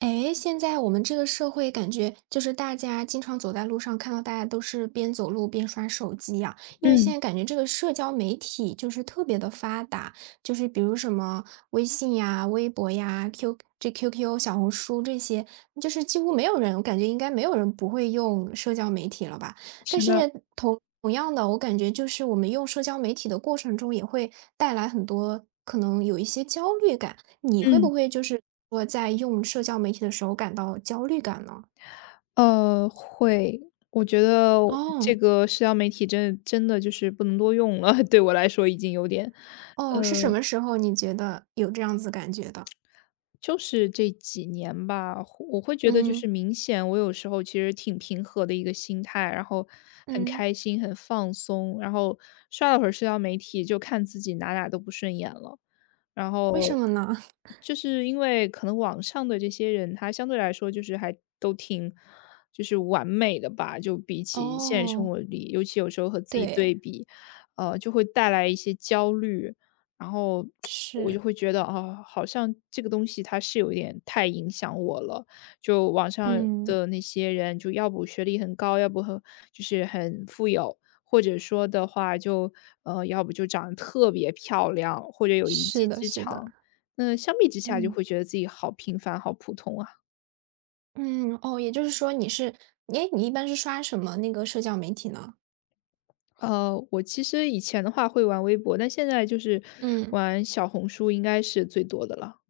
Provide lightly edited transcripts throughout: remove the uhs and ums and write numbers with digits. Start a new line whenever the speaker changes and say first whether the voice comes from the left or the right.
right: 哎，现在我们这个社会感觉就是大家经常走在路上，看到大家都是边走路边刷手机呀、因为现
left: 嗯，
right: 在感觉这个社交媒体就是特别的发达，就是比如什么微信呀、微博呀、QQ、小红书这些，就是几乎没有人，我感觉应该没有人不会用社交媒体了吧？但
left: 是
right: 是
left: 的，
right: 同样的，我感觉就是我们用社交媒体的过程中，也会带来很多可能有一些焦虑感。你会不
left: 嗯，
right: 会就是说在用社交媒体的时候感到焦虑感呢？
left: 会，我觉得这
right: 哦，
left: 个社交媒体真的就是不能多用了，对我来说已经有点。
right: 哦，是什么时候你觉得有这样子感觉的？
left: 就是这几年吧，我会觉得就是
right: 嗯，
left: 明显，我有时候其实挺平和的一个心态，然后很
right: 嗯，
left: 开心、很放松，然后刷了会儿社交媒体，就看自己哪哪都不顺眼了，然
right: 为什
left: 后
right: 么呢？
left: 就是因为可能网上的这些人，他相对来说就是还都挺就是完美的吧，就比 起现实生
right: 哦，
left: 活里，尤其有时候和自己
right: 对，
left: 对比，就会带来一些焦虑，然后我就
right: 是，
left: 会觉得啊，好像这个东西它是有点太影响我了。就网上
right: 嗯，
left: 的那些人，就要不学历很高，要不很就是很富有，或者说的话就要不就长得特别漂亮，或者有一
right: 是
left: 技
right: 的，
left: 之
right: 是的，
left: 长。那相比之下，就
right: 嗯，
left: 会觉得自己好平凡、好普通啊。
right: 嗯，哦，也就是说你是，哎，你一般是刷什么那个社交媒体呢？
left: 我其实以前的话会玩微博，但现在就是
right: 嗯。
left: 玩小红书，应该是最多的了。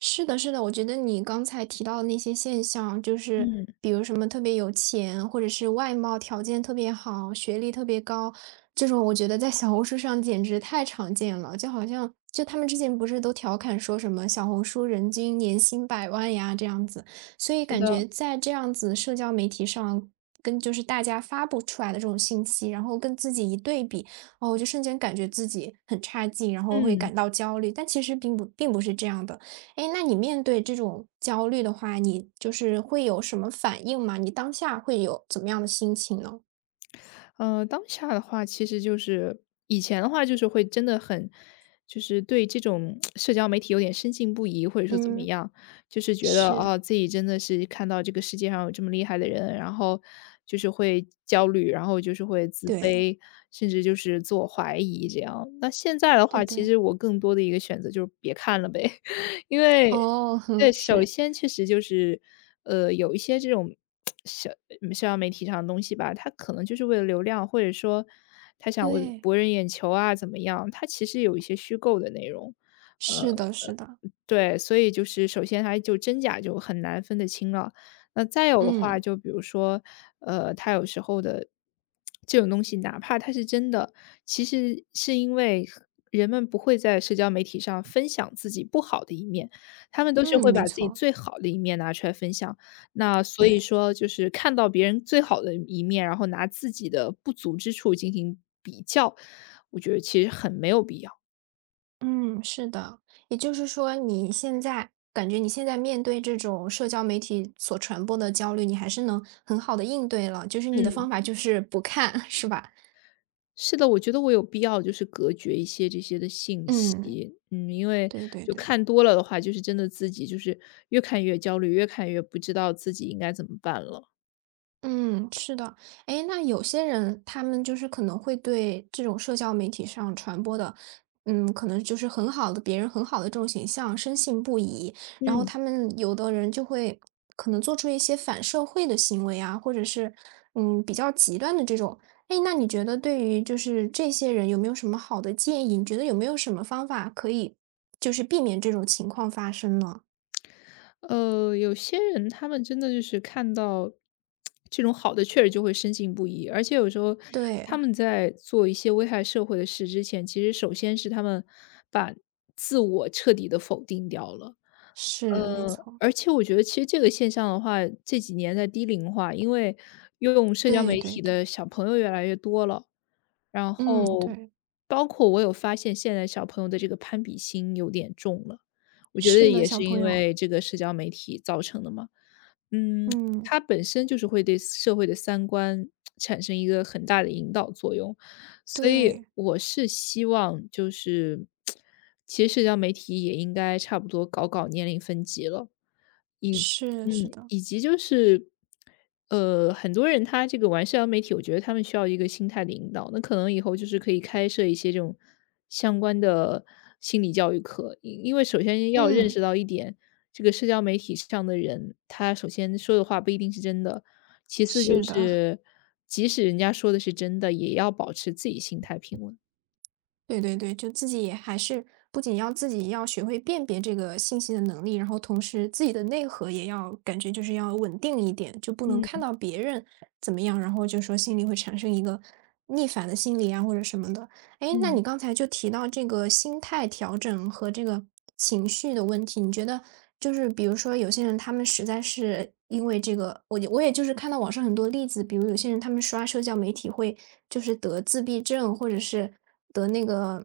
right: 是的，是的，我觉得你刚才提到的那些现象，就是
left: 嗯，
right: 比如什么特别有钱，或者是外貌条件特别好，学历特别高，这种我觉得在小红书上简直太常见了。就好像就他们之前不是都调侃说什么小红书人均年薪100万呀这样子，所以
left: 是
right: 感
left: 的，
right: 觉在这样子社交媒体上。跟就是大家发布出来的这种信息，然后跟自己一对比，哦，我就瞬间感觉自己很差劲，然后会
left: 嗯。
right: 感到焦虑，但其实并不是这样的。哎，那你面对这种焦虑的话，你就是会有什么反应吗？你当下会有怎么样的心情呢？
left: 当下的话其实就是以前的话就是会真的很就是对这种 社交媒体有点深信不疑，或者说怎么
right: 嗯，
left: 样，就是觉得，
right: 是，
left: 啊，自己真的是看到这个世界上有这么厉害的人，然后就是会焦虑，然后就是会自
right: 对，
left: 卑，甚至就是自我怀疑这样。那现在的
right: 对
left: 话，其
right: 对，
left: 实我更多的一个选择就是别看了呗，因为
right: 哦，
left: 对，
right: 哼，
left: 首
right: 是，
left: 先确实就是，有一些这种社社交媒体上的东西吧，它可能就是为了流量，或者说他想为
right: 对，
left: 博人眼球啊，怎么样？它其实有一些虚构的内容，呃，
right: 是的，是的，
left: 对，所以就是首先它就真假就很难分得清了。那再有的话，
right: 嗯
left: 就比如说，它有时候的这种东西，哪怕它是真的，其实是因为人们不会在社交媒体上分享自己不好的一面，他们都是
right: 嗯，
left: 会
right: 没
left: 把自己
right: 错，
left: 最好的一面拿出来分享，那所以
right: 对，
left: 说就是看到别人最好的一面，然后拿自己的不足之处进行比较，我觉得其实很没有必要。
right: 嗯，是的。也就是说，你现在感觉你现在面对这种社交媒体所传播的焦虑，你还是能很好的应对了，就是你的
left: 嗯，
right: 方法就是不看，是吧？
left: 是的，我觉得我有必要就是隔绝一些这些的信
right: 嗯，
left: 息，因为
right: 对对
left: 就
right: 对。
left: 看多了的话，就是真的自己就是越看越焦虑，越看越不知道自己应该怎么办了。
right: 嗯，是的，哎，那有些人他们就是可能会对这种社交媒体上传播的，嗯，可能就是很好的别人很好的这种形象深信不疑，然后
left: 嗯。
right: 他们有的人就会可能做出一些反社会的行为啊，或者是嗯比较极端的这种。哎，那你觉得对于就是这些人有没有什么好的建议？你觉得有没有什么方法可以就是避免这种情况发生呢？
left: 有些人他们真的就是看到这种好的确实就会深信不疑，而且有时候
right: 对，
left: 他们在做一些危害社会的事之前，其实首先是他们把自我彻底的否定掉了。
right: 是没错，
left: 而且我觉得其实这个现象的话，这几年在低龄化，因为用社交
right: 对
left: 媒
right: 对
left: 体
right: 对，
left: 的小朋友越来越多了，然
right: 嗯，
left: 后
right: 对。
left: 包括我有发现现在小朋友的这个攀比心有点重了，我觉得
right: 是的，
left: 也
right: 小
left: 是
right: 朋
left: 因
right: 友，
left: 为这个社交媒体造成的嘛。嗯，
right: 嗯，
left: 它本身就是会对社会的三观产生一个很大的引导作用。所以
right: 对，
left: 我是希望就是，其实社交媒体也应该差不多搞搞年龄分级了。以
right: 是是
left: 嗯，
right: 的，
left: 以及就是，很多人他这个玩社交媒体，我觉得他们需要一个心态的引导。那可能以后就是可以开设一些这种相关的心理教育课，因为首先要认识
right: 嗯，
left: 到一点，这个社交媒体上的人，他首先说的话不一定是真的，其次就
right: 是的，
left: 是，即使人家说的是真的，也要保持自己心态平稳。
right: 对对对，就自己也还是不仅要自己要学会辨别这个信息的能力，然后同时自己的内核也要感觉就是要稳定一点，就不能看
left: 嗯
right: 到别人怎么样，然后就说心里会产生一个逆反的心理啊或者什么的。哎，诶那
left: 嗯
right: 你刚才就提到这个心态调整和这个情绪的问题，你觉得就是比如说有些人他们实在是因为这个，我也就是看到网上很多例子，比如有些人他们刷社交媒体会就是得自闭症，或者是得那个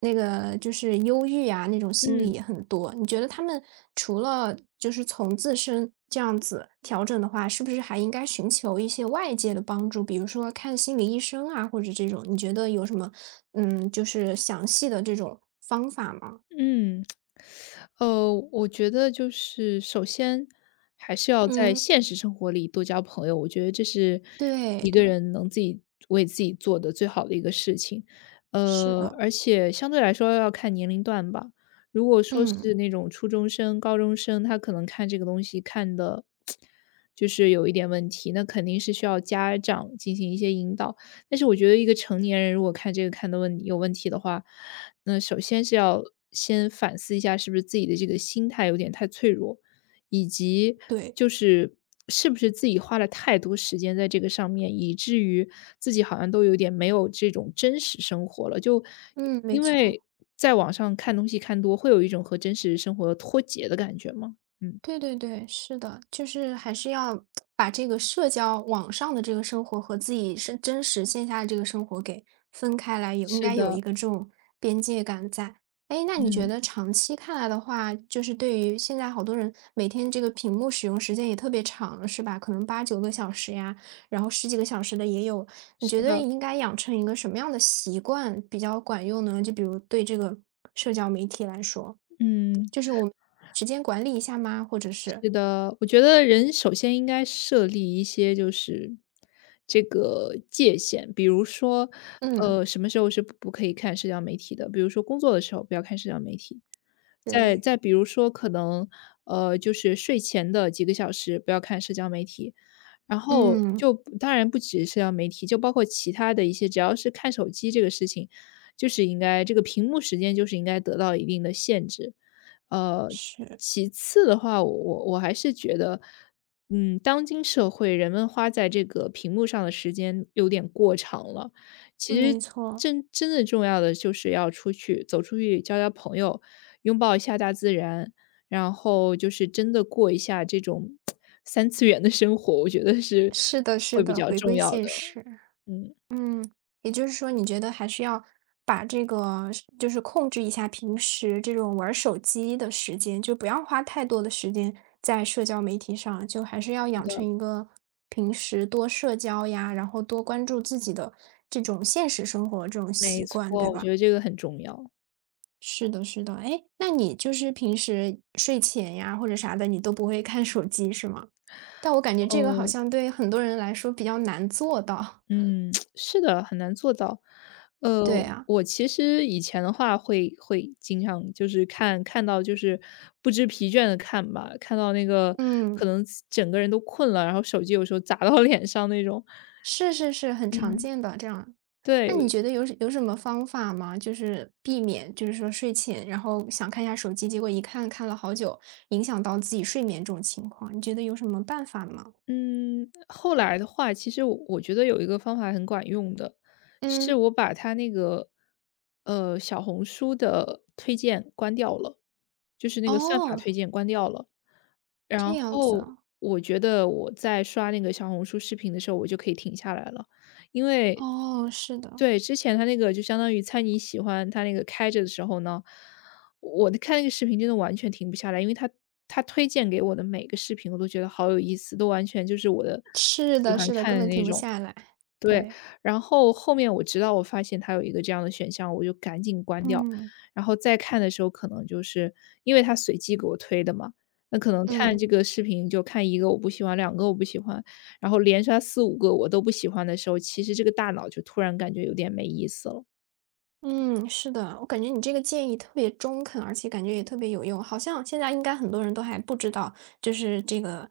right: 那个就是忧郁啊，那种心理
left: 嗯。
right: 也很多。你觉得他们除了就是从自身这样子调整的话，是不是还应该寻求一些外界的帮助，比如说看心理医生啊，或者这种？你觉得有什么嗯，就是详细的这种方法吗？
left: 嗯，我觉得就是首先还是要在
right: 嗯，
left: 现实生活里多交朋友，我觉得这是
right: 对
left: 一个
right: 对，
left: 人能自己为自己做的最好的一个事情。
right: 是的。
left: 而且相对来说要看年龄段吧。如果说是
right: 嗯。
left: 那种初中生、高中生，他可能看这个东西看的，就是有一点问题，那肯定是需要家长进行一些引导。但是我觉得一个成年人如果看这个看的有问题的话，那首先是要先反思一下是不是自己的这个心态有点太脆弱，以及
right: 对。
left: 就是是不是自己花了太多时间在这个上面，以至于自己好像都有点没有这种真实生活了。就
right: 嗯，没
left: 因
right: 错，
left: 为在网上看东西看多，会有一种和真实生活脱节的感觉吗？嗯，
right: 对对对，是的，就是还是要把这个社交网上的这个生活和自己是真实线下的这个生活给分开来，有应
left: 是
right: 该有
left: 的，
right: 一个这种边界感在。哎，那你觉
left: 嗯，
right: 得长期看来的话，就是对于现在好多人每天这个屏幕使用时间也特别长，是吧？可能八九个小时呀，然后十几个小时的也有。你觉
left: 是
right: 得
left: 的，
right: 应该养成一个什么样的习惯比较管用呢？就比如对这个社交媒体来说。
left: 嗯。
right: 就是我们时间管理一下吗？或者是
left: 是的，我觉得人首先应该设立一些就是这个界限，比如说，
right: 嗯。
left: 什么时候是不可以看社交媒体的，比如说工作的时候不要看社交媒体，再
right: 对。
left: 再比如说可能就是睡前的几个小时不要看社交媒体，然后
right: 嗯，
left: 就当然不止社交媒体，就包括其他的一些，只要是看手机这个事情，就是应该这个屏幕时间就是应该得到一定的限制。呃，
right: 是，
left: 其次的话，我还是觉得，当今社会人们花在这个屏幕上的时间有点过长了。其实
right: 没错，
left: 真的重要的就是要出去走出去交交朋友，拥抱一下大自然，然后就是真的过一下这种三次元的生活，我觉得是
right: 是的
left: 会
right: 是
left: 比
right: 的，
left: 较
right: 回
left: 重
right: 归
left: 要的。
right: 现实。
left: 嗯，
right: 嗯，也就是说你觉得还是要把这个就是控制一下平时这种玩儿手机的时间，就不要花太多的时间在社交媒体上，就还是要
left: 是
right: 养成
left: 的，
right: 一个平时多社交呀，然后多关注自己的这种现实生活这种
left: 没
right: 习惯，
left: 错，
right: 对
left: 我觉
right: 吧？
left: 得这个很重要。
right: 是的，是的。哎，那你就是平时睡前呀或者啥的，你都不会看手机是吗？但我感觉这个好
left: 嗯。
right: 像对很多人来说比较难做到。
left: 嗯，是的，很难做到。呃，
right: 对啊，
left: 我其实以前的话会经常就是看到就是不知疲倦的看吧，看到那个可
right: 嗯，
left: 能整个人都困了，然后手机有时候砸到 脸上那种。
right: 是是是，很常
left: 嗯，
right: 见的这样。那你
left: 对，
right: 觉得有什么方法吗？就是避免，就是说睡前，然后想看一下手机，结果一看看了好久，影响到自己睡眠这种情况，你觉得有什么办法吗？
left: 嗯，后来的话，其实我觉得有一个方法很管用的，是
right: 嗯，
left: 我把它那个，小红书的推荐关掉了，就是那个算法
right: 哦，
left: 推荐关掉了。然
right: 这样子
left: 后
right: 啊，
left: 我觉得我在刷那个小红书视频的时候，我就可以停下来了，因为
right: 哦，是的。
left: 对，之前他那个就相当于猜你喜欢，他那个开着的时候呢，我的看那个视频真的完全停不下来，因为他推荐给我的每个视频我都觉得好有意思，都完全就是我的
right: 是
left: 喜
right: 的，
left: 欢
right: 是的，
left: 看
right: 根
left: 的
right: 本
left: 那
right: 停不
left: 种。
right: 下来，
left: 对，
right: 对，
left: 然后后面我知道我发现它有一个这样的选项，我就赶紧关掉。
right: 嗯，
left: 然后再看的时候，可能就是因为它随机给我推的嘛，那可能看
right: 嗯。
left: 这个视频就看一个我不喜欢，两个我不喜欢，然后连刷四五个我都不喜欢的时候，其实这个大脑就突然感觉有点没意思了。
right: 嗯，是的，我感觉你这个建议特别中肯，而且感觉也特别有用。好像现在应该很多人都还不知道，就是这个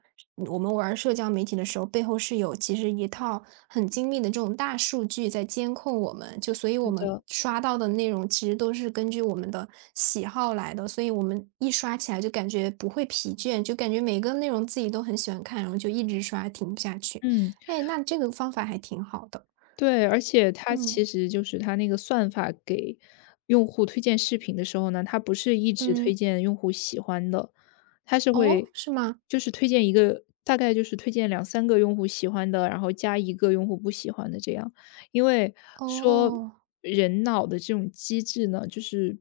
right: 我们玩社交媒体的时候，背后是有其实一套很精密的这种大数据在监控我们，就所以
left: 是
right: 我们
left: 的，
right: 刷到的内容其实都是根据我们的喜好来的，所以我们一刷起来就感觉不会疲倦，就感觉每个内容自己都很喜欢看，然后就一直刷，停不下去。
left: 嗯。
right: 哎，那这个方法还挺好的。
left: 对，而且它
right: 嗯
left: 其实就是它那个算法给用户推荐视频的时候呢，它不是一直推
right: 嗯，
left: 荐用户喜欢的，它是
right: 哦，
left: 会
right: 是吗？
left: 就是推荐一个大概就是推荐两三个用户喜欢的，然后加一个用户不喜欢的这样。因为说
right: 哦，
left: 人脑的这种机制呢，就是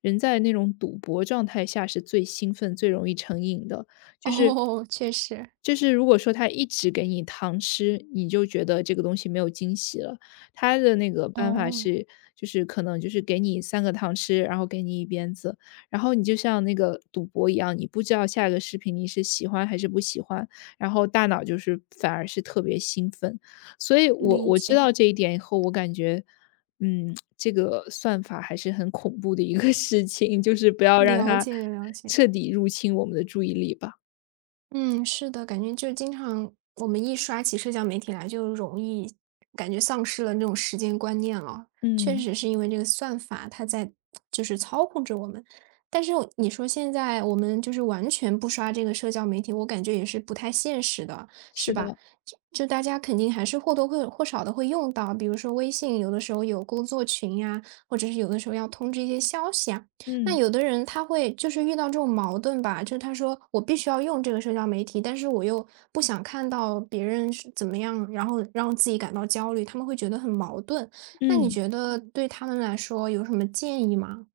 left: 人在那种赌博状态下是最兴奋、最容易成瘾的。就是
right: 哦，确实，
left: 就是如果说他一直给你糖吃，你就觉得这个东西没有惊喜了。他的那个办法
right: 哦，
left: 是，就是可能就是给你三个糖吃，然后给你一鞭子，然后你就像那个赌博一样，你不知道下一个视频你是喜欢还是不喜欢，然后大脑就是反而是特别兴奋。所以我
right: 理
left: 我知
right: 解，
left: 道这一点以后，我感觉，这个算法还是很恐怖的一个事情，就是不要让
right: 了
left: 它
right: 解了解。
left: 彻底入侵我们的注意力吧。
right: 嗯，是的，感觉就经常我们一刷起社交媒体来，就容易感觉丧失了那种时间观念了。确
left: 嗯，
right: 实是因为这个算法，它在就是操控着我们。但是我你说现在我们就是完全不刷这个社交媒体，我感觉也是不太现实的，是
left: 是的，
right: 吧？就大家肯定还是或多或少的会用到，比如说微信，有的时候有工作群呀，或者是有的时候要通知一些消息啊，那
left: 嗯，
right: 有的人他会就是遇到这种矛盾吧，就是他说我必须要用这个社交媒体，但是我又不想看到别人是怎么样，然后让自己感到焦虑，他们会觉得很矛盾。那你
left: 嗯。
right: 觉得对他们来说有什么建议吗？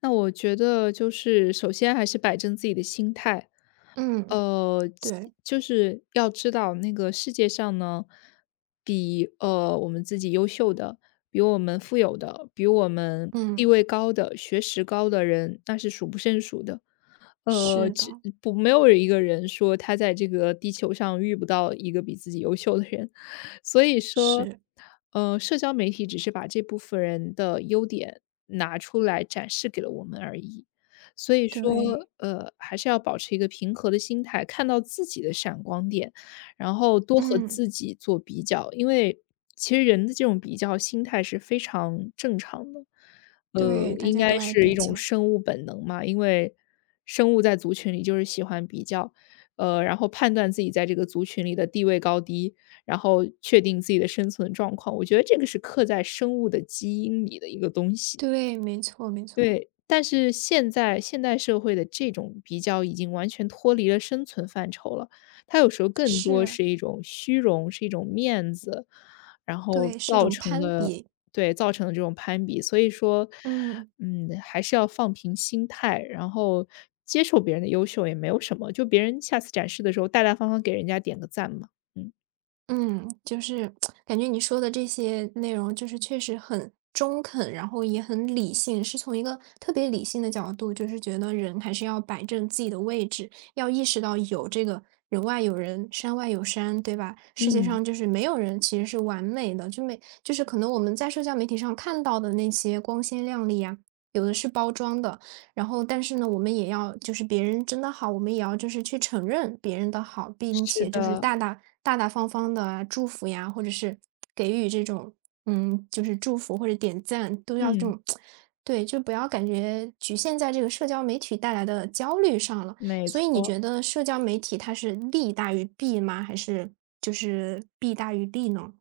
left: 那我觉得就是首先还是摆正自己的心态，
right: 嗯，
left: 其
right: 对，
left: 就是要知道那个世界上呢，比，我们自己优秀的，比我们富有的，比我们地
right: 嗯，
left: 位高的、学识高的人，那是数不胜数的。
right: 是
left: 只
right: 的，
left: 不没有一个人说他在这个地球上遇不到一个比自己优秀的人。所以说，
right: 是，
left: 社交媒体只是把这部分人的优点拿出来展示给了我们而已。所以说，
right: 对，
left: 还是要保持一个平和的心态，看到自己的闪光点，然后多和
right: 嗯，
left: 自己做比较。因为其实人的这种比较心态是非常正常的，
right: 对，大
left: 应
right: 家都
left: 该
right: 爱
left: 是
right: 比
left: 一种
right: 较，
left: 生物本能嘛。因为生物在族群里就是喜欢比较，然后判断自己在这个族群里的地位高低，然后确定自己的生存状况，我觉得这个是刻在生物的基因里的一个东西。
right: 对，没错，没错，
left: 对，但是现在现代社会的这种比较已经完全脱离了生存范畴了，它有时候更多
right: 是，
left: 是一种虚荣，是一种面子，然后
right: 对，是一
left: 造
right: 种
left: 成
right: 攀
left: 的
right: 比，
left: 对，造成的这种攀比。所以说，
right: 嗯。
left: 还是要放平心态，然后接受别人的优秀也没有什么，就别人下次展示的时候大大方方给人家点个赞嘛，嗯。
right: 嗯，就是感觉你说的这些内容，就是确实很中肯，然后也很理性，是从一个特别理性的角度，就是觉得人还是要摆正自己的位置，要意识到有这个人外有人，山外有山，对吧？世界
left: 嗯。
right: 上就是没有人其实是完美的，就没就是可能我们在社交媒体上看到的那些光鲜亮丽啊，有的是包装的，然后，但是呢，我们也要就是别人真的好，我们也要就是去承认别人的好，并
left: 是
right: 且就是
left: 的，
right: 大大大大方方的祝福呀，或者是给予这种嗯，就是祝福或者点赞，都要这
left: 嗯，
right: 种，对，就不要感觉局限在这个社交媒体带来的焦虑上了。
left: 没
right: 所以你
left: 错。
right: 觉得社交媒体它是利大于弊吗？还是就是弊大于利呢？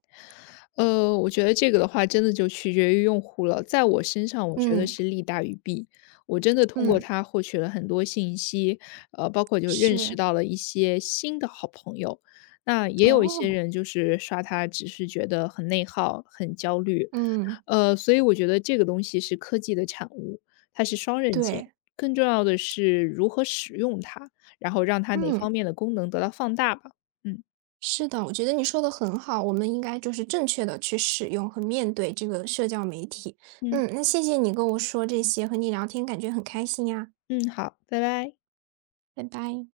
left: 我觉得这个的话真的就取决于用户了。在我身上，我觉得
right: 嗯
left: 是利大于弊。我真的通过
right: 嗯，
left: 它获取了很多信息，包括就认识
right: 是，
left: 到了一些新的好朋友。那也有一些
right: 哦，
left: 人就是刷它，只是觉得很内耗、很焦虑。
right: 嗯，
left: 所以我觉得这个东西是科技的产物，它是双刃剑。
right: 对，
left: 更重要的是如何使用它，然后让它哪
right: 嗯。
left: 方面的功能得到放大吧。嗯。
right: 是的，我觉得你说的很好，我们应该就是正确的去使用和面对这个社交媒体。
left: 嗯。
right: 嗯，那谢谢你跟我说这些，和你聊天感觉很开心呀，
left: 嗯，好，拜拜。
right: 拜拜。